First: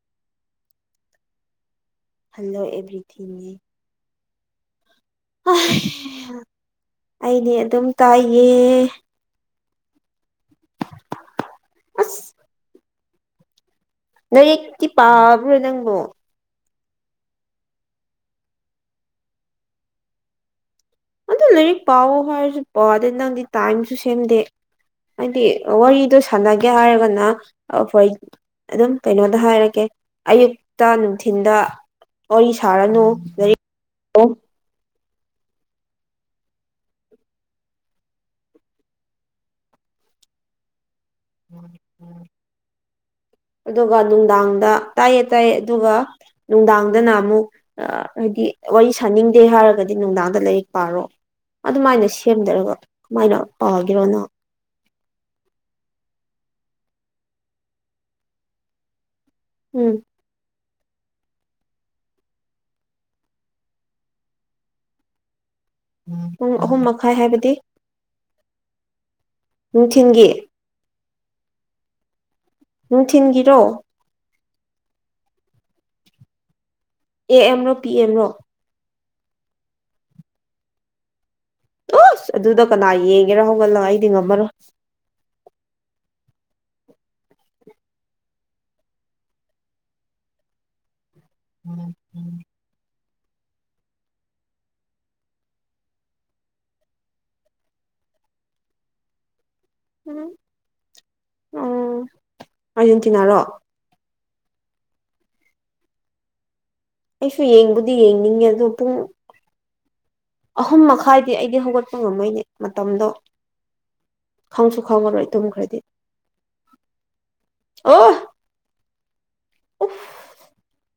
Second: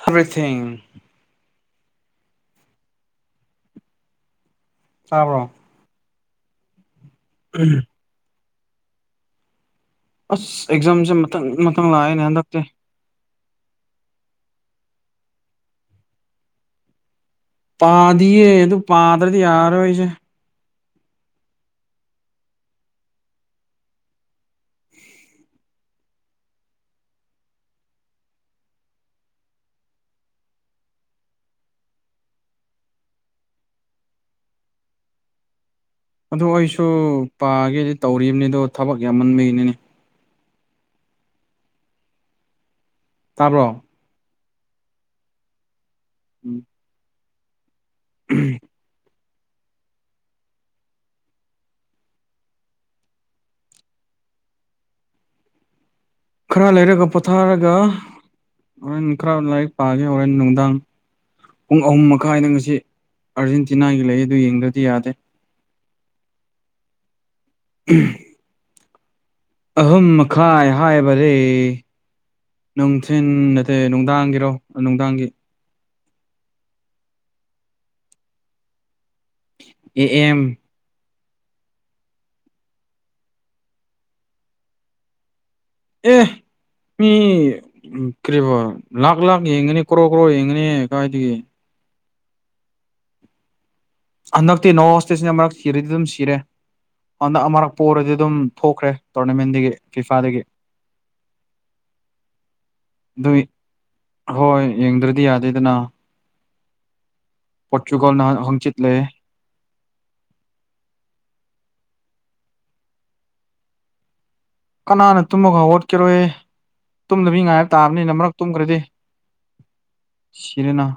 ꯍꯕꯔꯤ ꯊꯤꯡ ꯍꯜꯂꯣ ꯑꯦꯚ꯭ꯔꯤꯊꯤꯡꯅꯦ ꯆꯥꯕ꯭ꯔꯣ ꯑꯩꯅꯦ ꯑꯗꯨꯝ ꯀꯥꯏꯌꯦ ꯑꯁ ꯑꯦꯛꯖꯥꯝꯁꯦ ꯃꯊꯪ ꯃꯊꯪ ꯂꯥꯛꯑꯦꯅꯦ ꯍꯟꯗꯛꯇꯤ ꯅ ꯑꯛꯇꯤ ꯄꯥꯕ꯭ꯔꯣ ꯅꯪꯕꯨꯣ ꯄꯥꯗꯤꯌꯦ ꯑꯗꯨ ꯄꯥꯗ꯭ꯔꯗꯤ ꯌꯥꯔꯣꯏꯁꯦ ꯑꯗꯨ ꯂꯥꯏꯔꯤꯛ ꯄꯥꯎꯑꯣ ꯍꯥꯏꯔꯁꯨ ꯄꯥꯎ ꯑꯗꯩ ꯅꯪꯗꯤ ꯇꯥꯏꯝꯁꯨ ꯁꯦꯝꯗꯦ ꯍꯥꯏꯗꯤ ꯋꯥꯔꯤꯗꯣ ꯁꯥꯟꯅꯒꯦ ꯍꯥꯏꯔꯒꯅ ꯐꯣꯔ ꯑꯗꯨꯝ ꯀꯩꯅꯣꯗ ꯍꯥꯏꯔꯛꯀꯦ ꯑꯌꯨꯛꯇ ꯅꯨꯡꯊꯤꯤꯟꯗ ꯋꯥꯔꯤ ꯁꯥꯔꯅꯨꯔꯤ ꯑꯗꯨ ꯑꯩꯁꯨ ꯄꯥꯒꯦꯗꯤ ꯇꯧꯔꯤꯕꯅꯤ ꯑ ꯑꯗꯨꯣ ꯊꯕꯛ ꯌꯥꯝꯃꯟꯕꯩꯅꯤꯅꯦ ꯇꯥꯕ꯭ꯔꯣ ꯑꯗꯨꯒ ꯅꯨꯡꯗꯥꯡꯗ ꯇꯥꯏꯌꯦꯦ ꯇꯥꯏꯌꯦꯦ ꯑꯗꯨꯒ ꯅꯨꯡꯗꯥꯡꯗꯅ ꯑꯃꯨꯛ ꯍꯥꯏꯗꯤ ꯋꯥꯔꯤ ꯁꯥꯅꯤꯡ ꯗꯦ ꯍꯥꯏꯔꯒꯗꯤ ꯅꯨꯡꯗꯥꯡꯗ ꯂꯥꯏꯔꯤꯛ ꯄꯥꯔꯣ ꯑꯗꯨꯃꯥꯏꯅ ꯁꯦꯝꯗꯔꯒ ꯀꯃꯥꯏꯅ ꯄꯥꯒꯔꯣꯅꯪ [unintelligible] ꯈꯔ ꯂꯩꯔꯒ ꯄꯣꯊꯥꯔꯒ ꯍꯣꯔꯦꯟ ꯈꯔ ꯂꯥꯏꯔꯤꯛ ꯎꯝ ꯄꯥꯒꯦ ꯍꯣꯔꯦꯟ ꯅꯨꯡꯗꯥꯡ ꯄꯨꯡ ꯑꯍꯨꯝ ꯃꯈꯥꯏꯗ ꯉꯁꯤ ꯑꯥꯔꯖꯦꯟꯇꯤꯅꯥꯒꯤ ꯂꯩ ꯑꯗꯨ ꯌꯦꯡꯗ꯭ꯔꯗꯤ ꯌꯥꯗꯦ ꯄꯨꯡ ꯑꯍꯨꯝ ꯃꯈꯥꯏ ꯍꯥꯏꯕꯗꯤ ꯎꯝ ꯑꯍꯨꯝ ꯅꯨꯡꯊꯤꯟꯒꯤ ꯃꯈꯥꯏ ꯍꯥꯏꯕꯔꯦ ꯅꯨꯡꯊꯤꯟ ꯅꯠꯇꯦ ꯅꯨꯡꯊꯤꯟꯒꯤꯔꯣ ꯅꯨꯡꯗꯥꯡꯒꯤꯔꯣ ꯅꯨꯡꯗꯥꯡꯒꯤ ꯑꯦ ꯑꯦꯝ ꯔꯣ ꯄꯤ ꯑꯦꯝꯔꯣ ꯑꯦ ꯑꯦꯝ ꯑꯣꯁ ꯑꯗꯨꯗ ꯀꯅꯥ ꯌꯦꯡꯒꯦꯔ ꯍꯧꯒꯠꯂꯒ ꯑꯩꯗꯤ ꯉꯝꯃꯔꯣꯏ ꯄ ꯃꯤ ꯀꯣ ꯂꯈ ꯂꯈ ꯌꯦꯡꯒꯅꯤ ꯀ꯭ꯔꯣ ꯀꯣ ꯍꯡꯅꯤ ꯀꯥꯏ ꯂꯩ ꯎꯝ ꯍꯟꯗꯛꯇꯤ ꯅꯣꯣꯁꯇꯦꯁꯤꯅ ꯃꯔꯛ ꯁꯤꯔꯗꯤ ꯑꯗꯨꯝ ꯁꯤꯔꯦ ꯍꯟꯗꯛ ꯑꯃꯔꯛꯄ ꯑꯣꯏꯔꯗꯤ ꯑꯗꯨꯝ ꯊꯣꯛꯈ꯭ꯔꯦ ꯇꯣꯔꯅꯃꯦꯟꯗꯒꯤ ꯀꯤꯐꯥꯗꯒꯤ ꯎꯝ ꯑꯥꯔꯖꯦꯟꯇꯤꯅꯥꯔꯣ ꯏ ꯍꯣꯏ ꯌꯦꯡꯗ꯭ꯔꯗꯤ ꯌꯥꯗꯦꯗꯅ ꯑꯩꯁꯨ ꯌꯦꯡꯕꯨꯗꯤ ꯄꯣꯔꯆꯨꯒꯜꯅ ꯌꯦꯡꯅꯤꯡꯉꯦ ꯑꯗꯣ ꯍꯪꯆꯤꯠ ꯄꯨꯡ ꯂꯩꯌꯦ ꯑꯍꯨꯝ ꯃꯈꯥꯏꯗꯤ ꯑꯩꯗꯤ ꯍꯧꯒꯠꯄ ꯉꯝꯃꯣꯏꯅꯦ ꯃꯇꯝꯗꯣ ꯈꯪꯁꯨ ꯀꯅꯥꯅ ꯈꯪꯉꯔꯣꯏ ꯇꯨꯝꯃꯒ ꯇꯨꯝꯈ꯭ꯔꯗꯤ ꯍꯧꯠꯀꯔꯣꯏ ꯇꯨꯝꯗꯕ ꯃꯤ ꯉꯥꯏꯕ ꯑꯣ ꯇꯥꯕꯅꯤꯅ ꯃꯔꯛ ꯇꯨꯝꯈ꯭ꯔꯗꯤ ꯁꯤꯔꯅꯥ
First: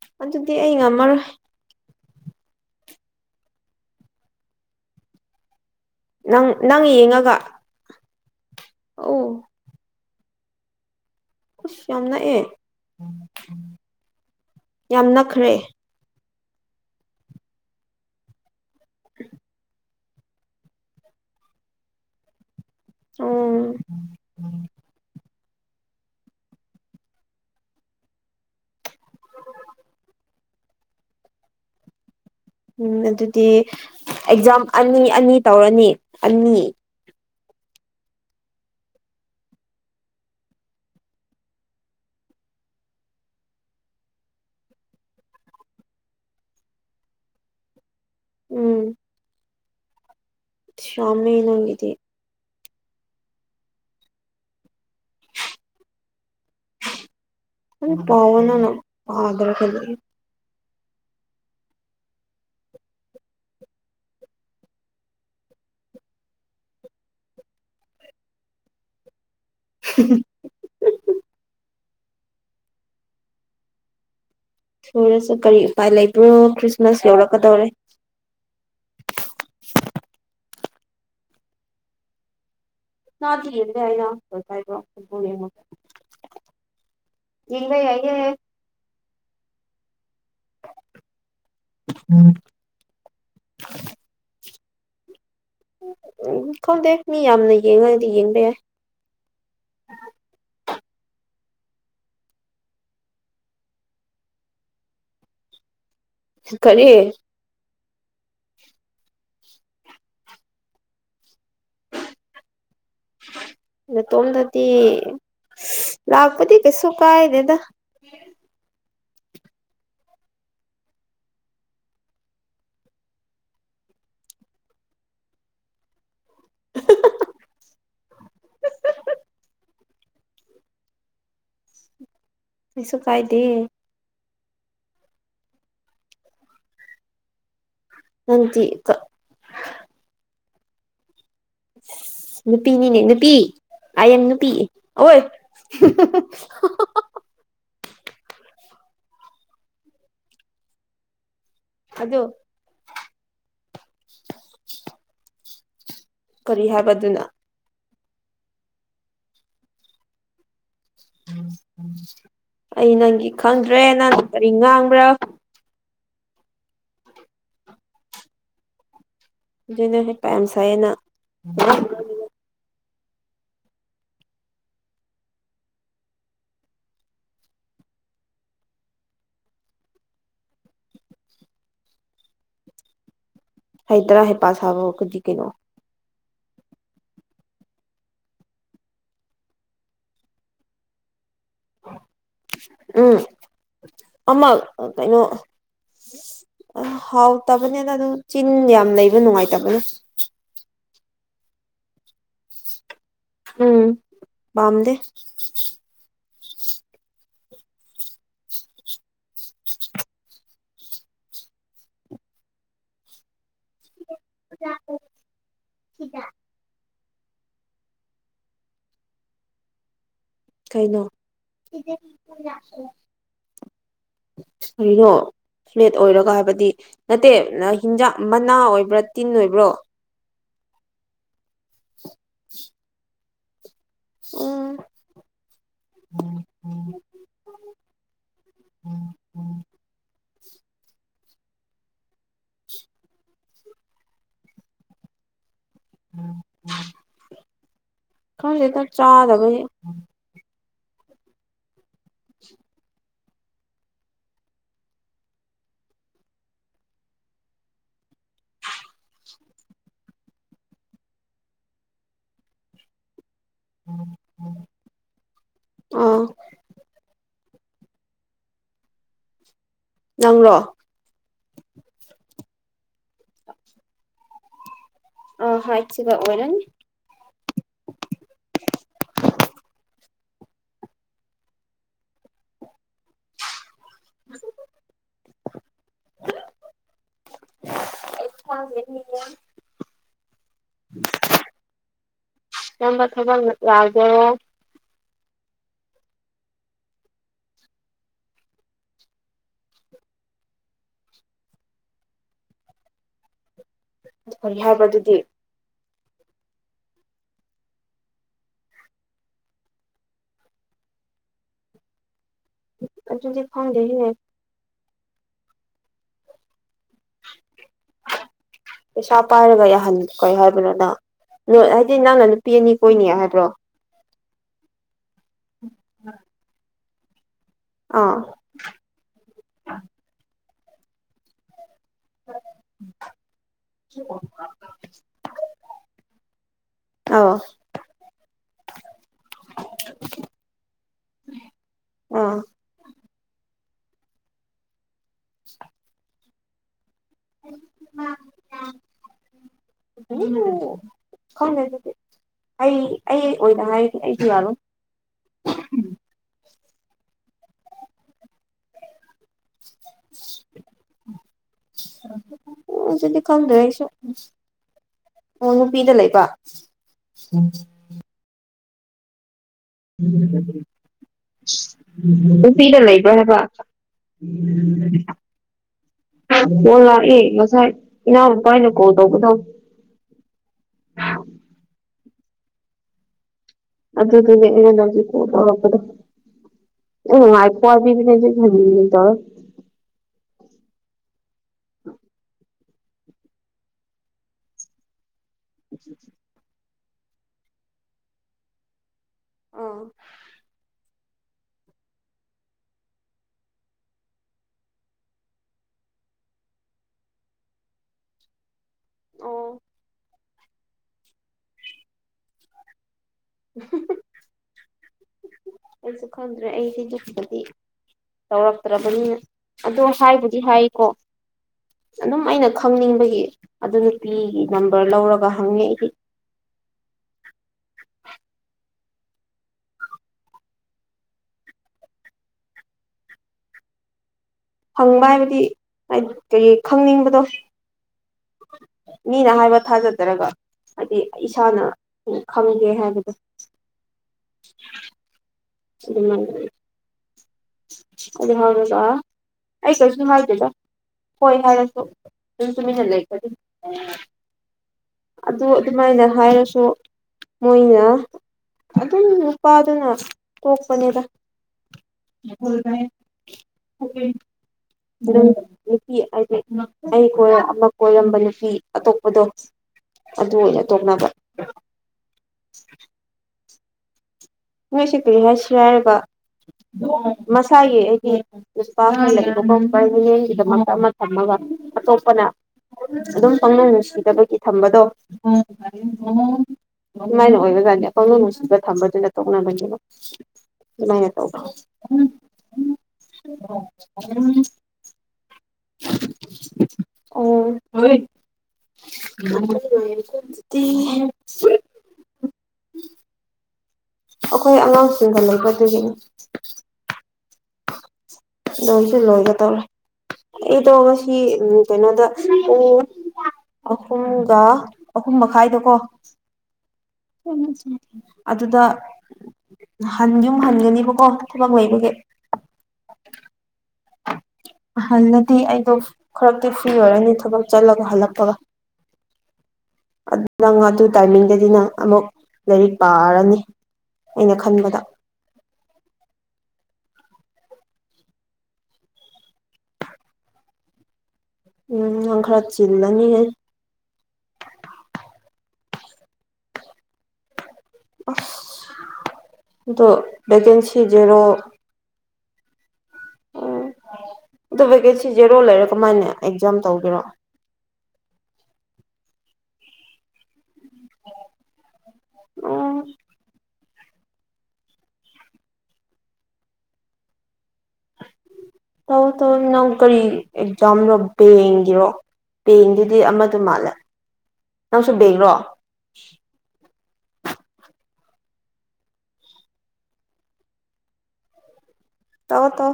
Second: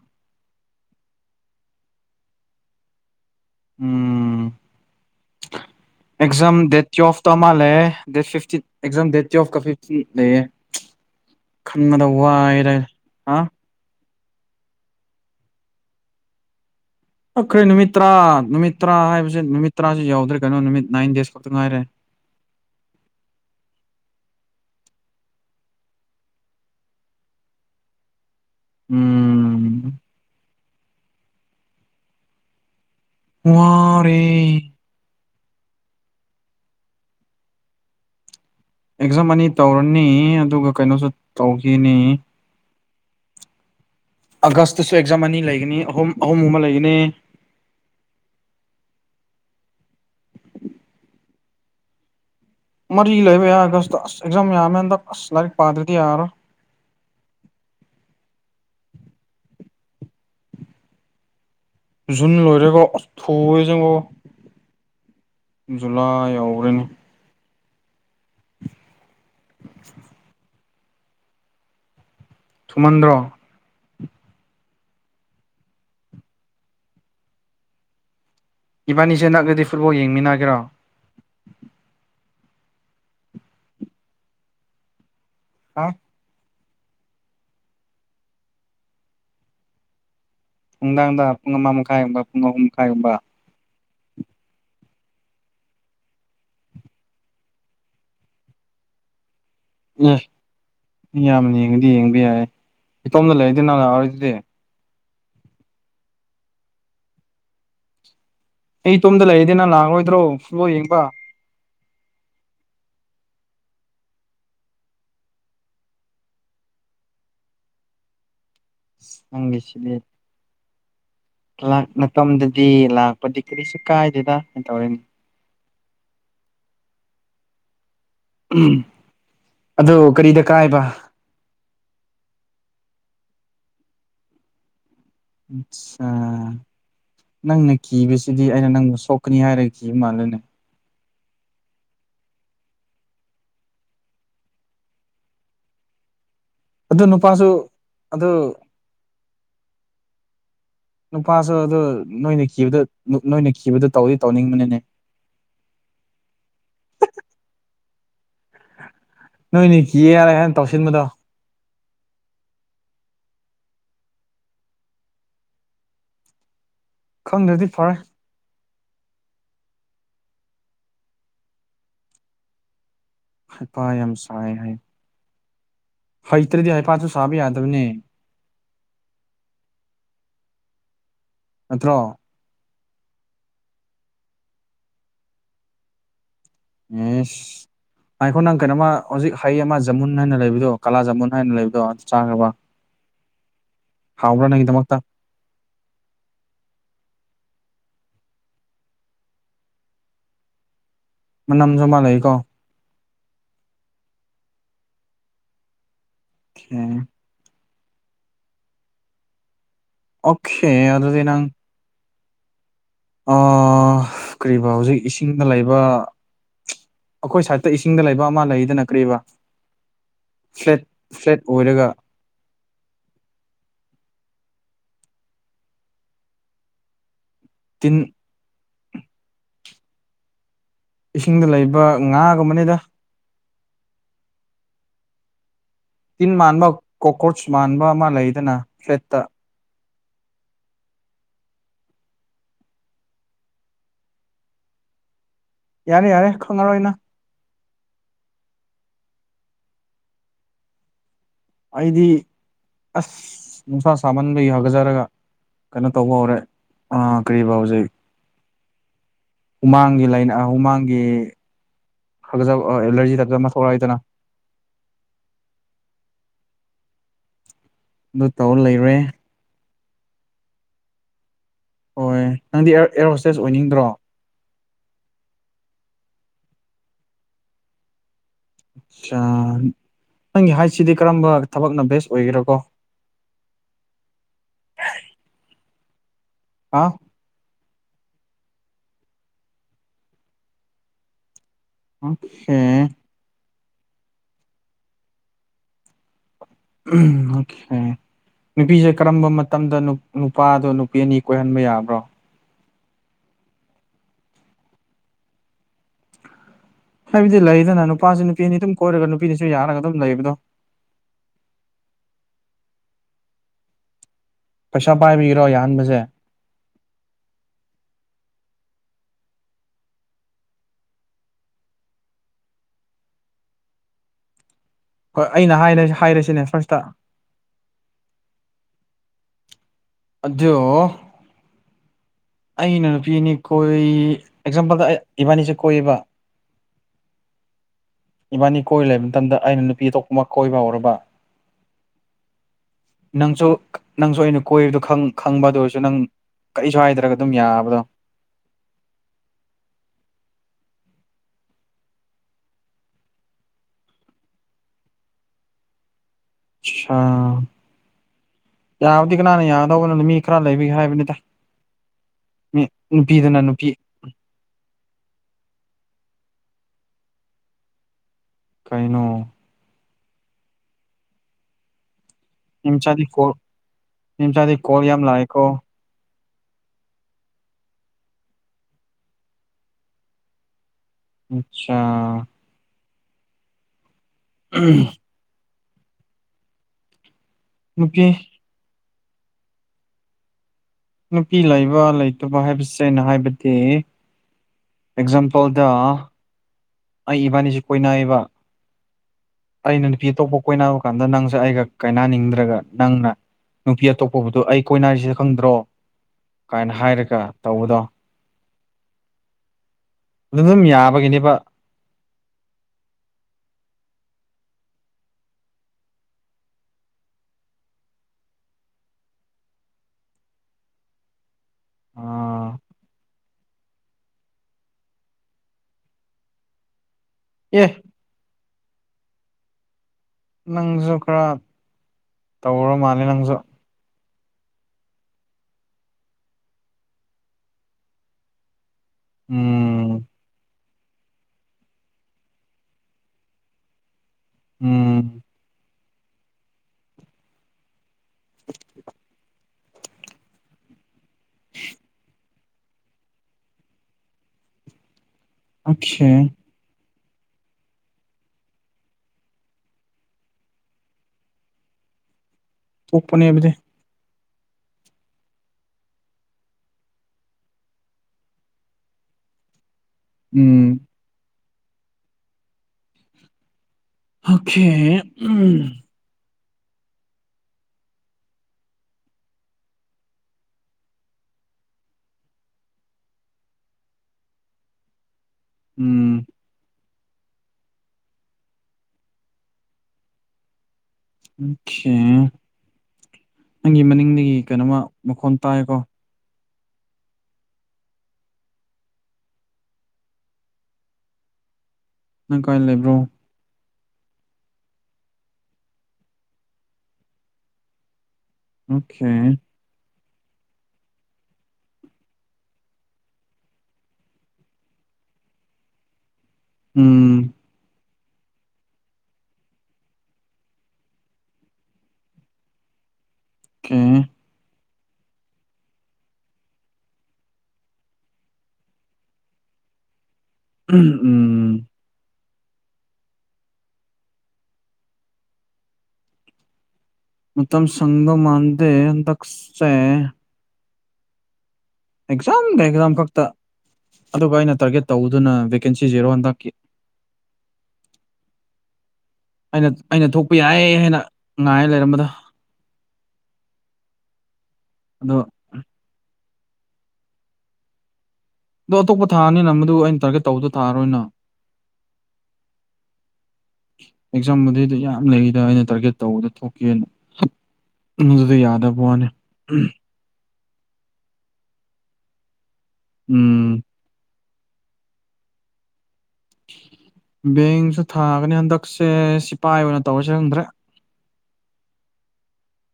ꯗꯤ ꯑꯩ ꯉꯝꯃꯔꯣꯏ ꯎꯝ ꯅꯪ ꯑꯦꯛꯖꯝ ꯅꯪ ꯗꯦꯇ ꯑꯣꯐ ꯇ ꯌꯦꯡꯉꯒ ꯃꯥ ꯂꯩꯦ [inaudible] ꯗꯦꯠ ꯐꯤꯐꯇꯤꯟ ꯑꯦꯛꯖꯥꯝ ꯗꯦꯠ ꯇ ꯑꯣ ꯑꯣꯐ ꯀ ꯐꯤꯇꯤꯟ ꯂꯩꯌꯦ ꯑꯁ ꯌꯥꯝ ꯈꯪꯉꯗ ꯎ ꯋꯥ ꯅꯛꯑꯦ ꯍꯥꯏꯔ ꯑ ꯌꯥꯝ ꯅꯛꯈ꯭ꯔꯦ ꯑꯩꯈꯣꯏ ꯅꯨꯃꯤꯠ ꯇꯔꯥ ꯅꯨꯃꯤꯠ ꯇꯔꯥ ꯍꯥꯏꯕꯕꯁꯤꯦ ꯅꯨ ꯇꯔꯥꯁꯨ ꯌꯥꯎꯗ꯭ꯔꯦ ꯀꯩꯅꯣ ꯅꯨꯃꯤꯠ ꯅꯥꯏꯟ ꯗꯦꯖ ꯈꯛꯇ ꯉꯥꯏꯔꯦ ꯎꯝ ꯎꯝ [inaudible] ꯎꯝ ꯑꯗꯨꯗꯤ ꯋꯥꯔꯦ ꯑꯦꯛꯖꯥꯝ ꯑꯅꯤ ꯑꯅꯤ ꯇꯧꯔꯅꯤ ꯑꯅꯤ ꯑꯦꯛꯖꯥꯝ ꯑꯅꯤ ꯇꯧꯔꯅꯤ ꯑꯗꯨꯒ ꯀꯩꯅꯣꯁꯨ ꯇꯧꯈꯤꯅꯤ ꯑꯥꯒꯁꯇꯁꯨ ꯑꯦꯛꯖꯥꯝ ꯑꯅꯤ ꯂꯩꯒꯅꯤ ꯑꯍꯨꯝ ꯑꯍꯨꯝ ꯑꯃ ꯂꯩꯒꯅꯤ ꯎꯝ [inaudible] ꯁꯝ ꯌꯦꯅꯗꯤ ꯃꯔꯤ ꯂꯩꯕ ꯌꯥ ꯑꯥꯒꯁꯇ ꯑꯁ ꯑꯦꯛꯖꯥꯝ ꯌꯥꯝꯃꯦ ꯍꯟꯗꯛ ꯑꯁ ꯂꯔ ꯄꯥꯗ꯭ꯔꯗꯤ ꯌꯥꯔ ꯑꯗ꯭ꯔ ꯈ ꯂꯩ [inaudible] ꯖꯟ ꯂꯣꯏꯔꯦꯒꯣ ꯊꯨꯋꯦꯖꯉꯣ ꯖꯨꯂꯥ ꯌꯎꯈ꯭ꯔꯦꯅꯦ ꯎ [unintelligible] [inaudible] ꯁꯨꯃꯟꯗ꯭ꯔ ꯊꯨꯔꯁꯨ ꯀꯔꯤ ꯎꯄꯥꯏ ꯂꯩꯕ꯭ꯔꯣ ꯈ꯭ꯔꯤꯁꯃꯥꯁ ꯌꯧꯔꯛꯀꯗꯧꯔꯦ ꯏꯕꯥꯅꯤꯁꯦ ꯅꯛꯒꯗꯤ ꯐꯨꯠꯕꯣꯜ ꯌꯦꯡꯃꯤꯟꯅꯒꯦꯔꯣ ꯁꯥꯇꯤ ꯌꯦꯗ꯭ꯔꯣꯅꯦ ꯍꯥ ꯏꯅ ꯌꯥꯏꯦ ꯍꯥꯏ ꯅꯨꯡꯗꯥꯡꯗ ꯄꯨꯡ ꯑꯃ ꯃꯈꯥꯏꯒꯨꯝꯕ ꯄꯨꯡ ꯑꯍꯨꯝ ꯃꯈꯥꯏꯒꯨꯝꯕ ꯎ ꯎꯝ ꯈꯪꯗꯦ ꯃꯤ ꯌꯥꯝꯅ ꯌꯦꯡꯉꯒꯗꯤ ꯌꯦꯡꯕ ꯌꯥꯏ ꯎ [unintelligible] [inaudible] ꯌꯥꯝꯅ ꯌꯦꯡꯉꯗꯤ ꯌꯦꯡꯕ ꯌꯥꯏꯦ ꯏꯇꯣꯝꯅ ꯂꯩꯔꯗ ꯅꯍ ꯂꯛꯑꯣꯔꯗꯨꯗꯤ ꯈꯔꯤꯌꯦ ꯑꯩ ꯏꯇꯣꯝꯗ ꯂꯩꯔꯗꯤꯅ ꯂꯥꯛꯔꯣꯏꯗ꯭ꯔꯣ ꯐꯨꯠꯕꯣꯜ ꯌꯦꯡꯕ ꯅꯇꯣꯝꯗꯗꯤ ꯂꯥꯛꯄꯗꯤ ꯀꯩꯁꯨ ꯀꯥꯏꯗꯗ ꯅꯪꯒꯦꯁꯤ ꯂꯩ ꯂꯥꯛ ꯃꯇꯝꯗꯗꯤ ꯂꯥꯛꯄꯗꯤ ꯀꯔꯤꯁꯨ ꯀꯥꯏꯗꯦꯗ ꯀ ꯇꯧꯔꯤꯅꯦ [unintelligible] [inaudible] ꯎꯝ ꯑ ꯀꯔꯤꯗ ꯀꯥꯏꯕ ꯀꯩꯁꯨ ꯀꯥꯏꯗꯦ ꯑꯆꯥ ꯅꯪꯅ ꯀꯤꯕꯁꯤꯗꯤ ꯅꯪꯗꯤ ꯑꯩꯅ ꯅꯪꯕꯨ ꯁꯣꯛꯀꯅꯤ ꯍꯥꯏꯔꯒ ꯀꯤ ꯃꯥꯜꯂꯦꯅꯦ ꯅꯨꯄꯤꯅꯤꯅꯦ ꯅꯨꯄꯤ ꯑꯥꯏ ꯑ ꯅꯨꯄꯤ ꯑꯣꯏꯣꯏ ꯑꯗꯨ ꯅꯨꯄꯥꯁꯨ ꯑꯗꯨ ꯅꯨꯄꯥꯁꯨ ꯑꯗꯨꯗꯣ ꯑꯗꯨ ꯅꯣꯏꯅ ꯀꯤꯕꯗ ꯅꯣꯏꯅ ꯀꯤꯕꯗ ꯇꯧꯗꯤ ꯇꯧꯅꯤꯡꯕꯅꯤꯅꯦ ꯀꯔꯤ ꯍꯥꯏꯕ ꯑꯗꯨꯅ ꯅꯣꯏꯅꯤ ꯀ ꯌꯥꯔ ꯍꯦꯟ ꯑꯩ ꯅꯪꯒꯤ ꯈꯪꯗ꯭ꯔꯦ ꯅꯪ ꯀꯔꯤ ꯉꯥꯡꯕ꯭ꯔꯥ ꯈꯪꯗ꯭ꯔꯗꯤ ꯐꯔꯦ ꯑꯗꯨꯅ ꯍ ꯄꯥꯏꯝ ꯁꯥꯏꯅ ꯈꯄꯥꯥꯏꯁꯑ ꯍꯥꯏ ꯍꯩꯇ꯭ꯔꯗꯤ ꯍꯥꯏ ꯄꯥꯁꯨꯨ ꯁꯥꯥꯕ ꯌꯥꯗꯕꯅꯦ ꯅꯠꯇ꯭ꯔꯣ ꯍ ꯇꯔꯥ ꯍꯦ ꯄꯁꯥꯕ ꯀꯖꯤ ꯀꯩꯅꯣ ꯑꯦ ꯍꯥꯏ ꯑꯩꯈꯣ ꯅꯪ ꯀꯩꯅꯣꯝꯃ ꯍꯧꯖꯤꯛ ꯍꯩ ꯑꯃ ꯖꯃꯨꯟ ꯍꯥꯏꯅ ꯂꯩꯕꯗꯣ ꯀꯥꯂꯥ ꯖꯃꯨꯟ ꯍꯥꯏꯥꯏꯅ ꯂꯩꯕꯗꯣ ꯑꯗꯨ ꯆꯥꯈ꯭ꯔꯕ ꯎꯝ ꯍꯥꯎꯕ꯭ꯔꯥ ꯅꯪꯒꯤꯗꯃꯛꯇ ꯑ ꯍꯥꯎꯇꯕꯅꯤꯅ ꯑꯗꯨ ꯆꯤꯟ ꯌꯥꯝ ꯂꯩꯕ ꯅꯨꯡꯉꯥꯏꯇꯕꯅ ꯃꯅꯝꯁꯨ ꯃꯥꯜ ꯂꯩꯀꯣ ꯎꯝ ꯋꯥꯝꯗ ꯍ ꯑꯣꯁꯦ ꯑꯗꯨꯗꯤ ꯅꯪ ꯀꯔꯤꯕ ꯍꯧꯖꯤꯛ ꯏꯁꯤꯡꯗ ꯂꯩꯕ ꯑꯩꯈꯣꯏ ꯁꯥꯏꯠꯇ ꯏꯁꯤꯡꯗ ꯂꯩꯕ ꯑꯃ ꯂꯩꯗ ꯅꯠꯇ꯭ꯔꯤꯕ ꯀꯩꯩꯅꯣ ꯀꯔꯤꯅꯣ ꯐ꯭ꯂꯦꯠ ꯑꯣꯏꯔꯒ ꯍꯥꯏꯕꯗꯤ ꯅꯠꯇꯦ ꯇꯤꯟ ꯍꯤꯟꯖꯥꯛ ꯃꯅꯥ ꯑꯣꯏꯕ ꯕ꯭ꯔꯥ ꯇꯤꯟ ꯑꯣꯏꯕ꯭ꯔꯣ ꯏꯤꯡꯗ ꯂꯩꯕ ꯉꯥꯒꯨꯝꯕꯅꯤꯗ ꯎ ꯇꯤꯟ ꯃꯥꯟꯕ ꯀꯣꯀ꯭ꯔꯣꯆ ꯃꯥꯟꯕ ꯑꯃ ꯂꯩꯗꯅ ꯐ꯭ꯂꯦꯠꯇ [inaudible] ꯌꯥꯔꯦ ꯌꯥꯔꯦ ꯈꯪꯉꯔꯣꯏꯅ ꯈꯔꯦ ꯇ ꯆꯥꯗꯕꯦ ꯑꯩꯗꯤ ꯑꯁ ꯅꯨꯡꯁꯥ ꯁꯥꯃꯟꯕꯒꯤ ꯍꯧꯒꯠꯖꯔꯒ ꯀꯩꯅꯣ ꯇꯧꯕ ꯍꯧꯔꯦ ꯀꯔꯤꯕ ꯍꯧꯖꯤꯛ ꯍꯨꯃꯥꯡꯒꯤ ꯂꯥꯏꯅ ꯍꯨꯃꯥꯡꯒꯤꯆ ꯑꯦꯂꯔꯖꯤ ꯇꯖꯕ ꯀꯔꯥꯏꯗꯅ ꯑꯥ ꯑꯗꯨ ꯇꯧꯔ ꯂꯩꯔꯦ ꯅꯪꯔꯣ ꯍꯣꯏ ꯅꯪꯗꯤ ꯑꯦꯔꯣ ꯍꯣꯁꯇꯦꯁ ꯑꯣꯏꯅꯤꯡꯗ꯭ꯔꯣ ꯑ ꯍꯆ ꯑꯣꯏꯔꯅꯤ ꯑ ꯅꯪꯒꯤ ꯍꯥꯏꯠꯁꯤꯗꯤ ꯀꯔꯝꯕ ꯊꯕꯛꯅ ꯕꯦꯁ ꯑꯣꯏꯒꯦꯔꯀꯣ [inaudible] [inaudible] ꯍꯥ ꯑ ꯌꯦꯅꯤ ꯑꯁꯦ ꯔꯒ ꯑꯣꯈꯦ ꯅꯨꯄꯤꯁꯦ ꯀꯔꯝꯕ ꯃꯇꯝꯗ ꯅꯨꯄꯥꯗꯣ ꯅꯨꯄꯤ ꯑꯅꯤ ꯀꯣꯏꯍꯟꯕ ꯌꯥꯕ꯭ꯔꯣ ꯍꯥꯏꯕ ꯑꯗꯨꯗꯤ ꯍꯥꯏꯕꯗꯤ ꯂꯩꯗꯅ ꯅꯨꯄꯥꯁꯤ ꯅꯨꯄꯤꯅꯤ ꯑꯗꯨꯝ ꯀꯣꯏꯔꯒ ꯅꯨꯄꯤꯅꯤꯁꯨ ꯌꯥꯔꯒ ꯑꯗꯨꯝ ꯂꯩꯕꯗꯣ [inaudible] ꯑꯗꯨꯗꯤ ꯈꯥꯎꯗꯦꯅꯦ ꯄꯩꯁꯥ ꯄꯥꯏꯕꯤꯔꯣ ꯌꯥꯍꯟꯕꯁꯦ ꯄꯩꯁꯥ ꯄꯥꯏꯔꯒ ꯌꯥꯍꯟ ꯀꯩ ꯍꯥꯏꯕꯅꯤꯅ ꯅ ꯍꯥꯏꯗꯤ ꯅꯪꯅ ꯅꯨꯄꯤ ꯑꯅꯤ ꯀꯣꯏꯅꯤ ꯍꯥꯏꯕ꯭ꯔꯣ ꯍꯣꯏ ꯑꯩꯅ ꯍꯥꯏ ꯍꯥꯏꯔꯁꯤꯅꯦ ꯁꯔꯁꯤꯇ ꯑꯥ ꯌꯣ ꯑꯩꯅ ꯅꯨꯄꯤꯅꯤ ꯀꯣꯏ ꯑꯦꯛꯖꯥꯝꯄꯜꯗ ꯏꯕꯥꯅꯤꯁꯦ ꯀꯣꯏꯌꯦꯕ ꯑꯥꯎ ꯏꯕꯥꯅꯤ ꯀꯣꯏꯔ ꯂꯩꯕ ꯃꯇꯝꯗ ꯑꯩꯅ ꯅꯨꯄꯤ ꯑꯇꯣꯞꯄꯃꯛ ꯀꯣꯏꯕ ꯍꯧꯔꯕ ꯑꯥ ꯅꯪꯁꯨ ꯅꯪꯁꯨ ꯑꯩꯅ ꯀꯣꯏꯔꯗꯣ ꯈꯪꯕ ꯑꯗꯨ ꯑꯣꯏꯔꯁꯨ ꯅꯪ ꯀꯔꯤꯁꯨ ꯍꯥꯏꯏꯗꯅ ꯑꯗꯨꯝ ꯌꯥꯕꯗꯣ ꯈꯪꯗ ꯑꯗꯨꯗꯤ ꯑꯩ ꯑꯩ ꯑꯣꯏꯅ ꯍꯥꯏꯒꯦ ꯑꯩꯁꯨ ꯌꯥꯔꯣ ꯑꯆꯥꯥ ꯌꯥꯕꯨꯗꯤ ꯀꯅꯥꯅ ꯌꯥꯒꯗꯧꯕꯅꯣꯅ ꯃꯤ ꯈꯔ ꯂꯩꯕꯤꯒꯦ ꯍꯥꯏꯕꯅꯤꯗ ꯃꯤ ꯑꯣ ꯑꯗꯨꯗꯤ ꯅꯨꯄꯤꯗꯅ ꯅꯨꯄꯤ ꯈꯪꯗꯁꯨ ꯑꯣꯅꯨ ꯄꯤꯗ ꯂꯩ ꯎꯝ ꯀꯥꯏꯩꯅꯣ ꯎꯝ ꯅꯨꯄꯤꯗ ꯃꯤꯃꯆꯥꯗꯤ ꯂꯩꯕ꯭ꯔ ꯀꯣꯜ ꯍꯥꯏꯕ ꯃꯤꯃꯆꯥꯗꯤ ꯀꯣꯜ ꯌꯥꯝ ꯂꯥꯛꯑꯦꯀꯣ ꯑꯣꯣꯟ ꯂꯥꯛꯏ ꯉꯁꯥꯏ ꯏꯅꯥꯎꯅꯄꯥ ꯑꯅ ꯀꯣꯜ ꯇꯧꯕꯗꯧ ꯑꯆꯥ ꯑꯗꯨ ꯑꯗꯨꯅꯦꯩꯅꯖꯤ ꯀꯣꯄꯗ ꯑꯣꯥꯏ ꯄꯕꯤ ꯅꯨꯄꯤ ꯇꯣ ꯅꯨꯄꯤ ꯂꯩꯕ ꯂꯩꯇꯕ ꯍꯥꯏꯁꯦ ꯑꯅ ꯍꯥꯏꯕꯗꯤ ꯑꯦꯛꯖꯥꯝꯄꯜ ꯁꯣꯜꯗ ꯑꯩ ꯏꯕꯥꯅꯤꯁꯨ ꯀꯣꯏꯅꯏꯕ ꯑꯥ ꯑꯩꯅ ꯅꯨꯄꯤ ꯑꯇꯣꯞꯄ ꯀꯣꯏꯅꯔ ꯀꯥꯟꯗ ꯅꯪꯁꯦ ꯑꯩꯒ ꯀꯥꯏꯅꯅꯤꯡꯗ꯭ꯔꯒ ꯅꯪꯅ ꯅꯨꯄꯤ ꯑꯇꯣꯞꯄꯕꯨꯗꯨꯣ ꯑꯩ ꯀꯣꯏꯅꯔꯤꯁꯤꯦ ꯈꯪꯗ꯭ꯔꯣ ꯀꯥꯏꯅ ꯍꯥꯏꯔꯒ ꯇꯧꯕꯗꯣ ꯑꯣ ꯑꯗꯨ ꯑꯗꯨꯝ ꯌꯥꯕꯒꯤꯅꯦꯕ ꯑꯩꯁꯨ ꯈꯪꯗ꯭ꯔꯦ ꯑꯩꯁꯤ ꯌꯄꯗꯤ ꯇꯧꯔꯛꯇ꯭ꯔꯕꯅꯤꯅ ꯑꯗꯣ ꯍꯥꯏꯕꯨꯗꯤ ꯍꯥꯏꯀꯣ ꯑꯗꯨꯝ ꯑꯥ ꯑꯩꯅ ꯈꯪꯅꯤꯡꯕꯒꯤ ꯑꯗꯨ ꯅꯨꯄꯤꯒꯤ ꯅꯝꯕꯔ ꯂꯧꯔꯒ ꯍꯪꯉꯦ ꯑꯩꯗꯤ ꯑꯦ ꯅꯪꯁꯨ ꯈꯔ ꯇꯧꯔ ꯃꯥꯜꯂꯦ ꯅꯪꯁꯨ ꯍꯪꯕ ꯍꯥꯏꯕꯗꯤ ꯍꯥꯏꯗꯤ ꯀꯩ ꯈꯪꯅꯤꯡꯕꯗꯣ ꯃꯤꯅ ꯍꯥꯏꯕ ꯎꯝ ꯊꯥꯖꯗꯔꯒ ꯍꯥꯏꯗꯤ ꯏꯁꯥꯅ ꯈꯪꯒꯦ ꯍꯥꯏꯕꯗꯣ ꯎꯝ ꯎ ꯑꯗꯨ ꯍꯔꯒ ꯑꯥ ꯑꯩ ꯀꯩꯁꯨꯅꯨꯡ ꯍꯥꯏꯗꯦꯗ ꯍꯣꯏ ꯍꯥꯏꯔꯁꯨ ꯑꯗꯨ ꯊꯃꯤ ꯆꯂ ꯀꯗꯤ ꯑꯗꯨ ꯑꯗꯨꯃꯥꯏꯅ ꯑꯣꯈꯦ ꯍꯥꯏꯔꯁꯨ ꯃꯣꯏꯅ ꯑꯗꯨꯝ ꯅꯨꯄꯥꯗꯨꯅ ꯄꯣꯛꯄꯅꯦꯗ ꯄꯨꯄꯅꯤꯕꯗꯤ [unintelligible] ꯅꯨꯄꯤ ꯍꯥꯏꯗꯤ ꯑꯩ ꯑꯃ ꯀꯣꯏꯔꯝꯕ ꯅꯨꯄꯤ ꯑꯇꯣꯞꯄꯗꯣ ꯑꯗꯨ ꯑꯣꯏꯅ ꯎꯝ ꯇꯣꯛꯅꯕ ꯑꯣꯈꯦ ꯅꯣꯏꯁꯦ ꯀꯔꯤ ꯎꯝ ꯍꯥꯏꯁꯤꯦ ꯍꯥꯏꯔꯕ ꯃꯁꯥꯒꯤ ꯑꯩꯗꯤꯄꯥ ꯂꯩꯕꯅꯦꯁꯤꯗ ꯃ ꯑꯃ ꯊꯝꯃꯒ ꯑꯇꯣꯞꯄꯅ ꯑꯗꯨꯝ ꯄꯪꯅꯨꯡ ꯅꯨꯡꯁꯤꯗꯕꯒꯤ ꯊꯝꯕꯗꯣ ꯎ ꯎ ꯎꯝ ꯑꯗꯨꯃꯥꯏꯅ ꯑꯣꯏꯕꯖꯥꯅꯤ ꯑꯈꯪꯕ ꯅꯨꯡꯁꯤꯠꯇ ꯊꯝꯕꯗꯨ ꯅ ꯇꯧꯅꯕꯅꯦꯕ ꯑꯗꯨꯃꯥꯏꯅ ꯇꯧꯕ ꯑꯣꯈꯦ ꯅꯪꯒꯤ ꯃꯅꯤꯡꯗꯒꯤ ꯀꯩꯅꯣꯃ ꯃꯈꯣꯟ ꯇꯥꯏꯀꯣ ꯑꯣ ꯍꯣꯏ [unintelligible] ꯅꯪ ꯀꯥꯏꯅ ꯂꯩꯕ꯭ꯔꯣ ꯑꯩꯈꯣꯏ ꯑꯉꯥꯡꯁꯤꯡꯗ ꯂꯩꯒꯗꯗꯒꯤꯅꯤ ꯂꯁꯤꯤ ꯑꯣꯈꯦ ꯂꯣꯒ ꯇꯧꯔ ꯑꯩꯗꯣ ꯉꯁꯤ ꯀꯩꯅꯣꯗ ꯑꯣ ꯑꯍꯨꯝꯒ ꯑꯍꯨꯝ ꯃꯈꯥꯏꯗꯣꯀꯣ ꯎꯝ ꯑꯗꯨꯗ ꯍꯟ ꯌꯨꯝ ꯍꯟꯒꯅꯦꯕꯀꯣ ꯊꯕꯛ ꯂꯩꯕꯒꯦ ꯑꯥ ꯍꯜꯂꯗꯤ ꯑꯩꯗꯣ ꯈꯔꯛꯇꯤ ꯐ꯭ꯔꯤ ꯑꯣꯏꯔꯅꯤ ꯊꯕꯛ ꯆꯠꯂꯒ ꯍꯜꯂꯛꯄꯒ [unintelligible] ꯅꯪ ꯑꯗꯨ ꯇꯥꯏꯃꯤꯡꯗꯗꯤ ꯎꯝ ꯅꯪ ꯑꯃꯨꯛ ꯂꯥꯏꯔꯤꯛ ꯄꯥꯔꯅꯤ ꯑꯩꯅ ꯈꯟꯕꯗ ꯃ ꯃꯇꯝ ꯁꯒꯣ ꯃꯥꯟꯗꯦꯗꯛꯁ ꯎꯝ ꯅꯪ ꯈꯔ ꯑꯦꯛꯖꯥꯝꯒ ꯑꯦꯛꯖꯥꯝ ꯆꯤꯜꯂꯅꯤ ꯈꯛꯇ ꯑꯗꯨꯒ ꯑꯩꯅ ꯇꯥꯔꯒꯦꯠ ꯇꯧꯗꯨꯅ ꯀ ꯀꯦꯟꯁꯤ ꯖꯦꯔꯣ ꯑꯟ ꯇꯀꯤ ꯣ ꯑꯩꯅ ꯊꯣꯛꯄ ꯌꯥꯏ ꯍꯥꯏꯅ ꯦꯀꯦꯟꯁꯤꯖꯩꯅꯣ ꯉꯥꯏ ꯂꯩꯔꯝꯕꯗꯣ ꯑꯗꯣ ꯚꯦꯀꯦꯟꯁꯤ ꯑꯗꯣ ꯖꯦꯔꯣ ꯂꯩꯔꯦ ꯀꯃꯥꯏꯅꯦ ꯑꯦꯛꯖꯥꯝ ꯇꯧꯒꯦꯔꯣ ꯑꯗꯣ ꯑꯇꯣꯞꯄ ꯊꯥ ꯑꯅ ꯃꯗꯨ ꯑꯩꯅ ꯇꯥꯔꯒꯦꯠ ꯇꯧꯗ ꯊꯥꯔꯣꯏꯅ ꯎꯝ ꯑꯦꯛꯖꯥꯝꯕꯨꯗꯤꯗ ꯌꯥꯝ ꯂꯩꯗ ꯑꯩꯅ ꯇꯥꯔꯒꯦꯠ ꯇꯧꯕꯗ ꯊꯣꯛꯀꯦꯅ ꯑꯗꯨ ꯑꯗꯨꯗ ꯌꯥꯗ ꯄꯅꯦ ꯑꯦꯛꯖꯥꯝꯗꯣ ꯕꯦꯡꯒꯤꯔꯣ ꯕꯦꯡꯗꯨꯗꯤ ꯑꯃꯗ ꯎꯝ ꯃꯥꯜꯂꯦ ꯅꯪꯁꯨꯕꯦꯡꯔꯣ ꯕꯦꯡꯁꯨ ꯊꯥꯒꯅꯤ ꯍꯟꯗꯛꯁꯦ ꯁꯤꯐꯥꯏ ꯑꯣꯏꯅ ꯇꯧꯔꯁ ꯈꯪꯗ꯭ꯔꯦ [unintelligible] ꯇꯧ ꯇꯣ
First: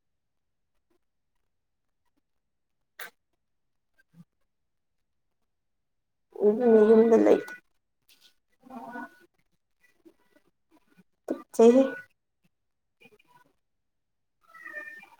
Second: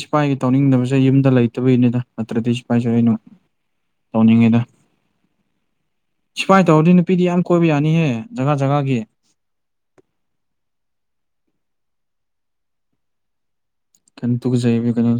ꯁꯤꯐꯥꯏꯒꯤ ꯇꯧꯅꯤꯡꯗꯕꯁꯦ ꯌꯨꯝꯗ ꯂꯩꯇꯕꯒꯤꯅꯤꯗ ꯅꯠꯇ꯭ꯔꯗꯤ ꯁꯤꯐꯥꯏꯁꯦ ꯑꯩꯅ ꯇꯧꯅꯤꯡꯉꯤꯗ ꯏꯐꯥꯏꯅ ꯑꯗꯨꯅ ꯇꯧꯔꯗꯤ ꯌꯨꯝꯗ ꯅꯨꯄꯤꯗꯤ ꯂꯩ ꯌꯥꯝ ꯀꯣꯏꯕ ꯌꯥꯅꯤꯍꯦ ꯖꯒꯥ ꯖꯒꯥꯒꯤ ꯄꯆꯦ ꯀꯩꯅ ꯇꯨꯒꯁꯥꯏꯕꯤ ꯀꯩꯅꯣ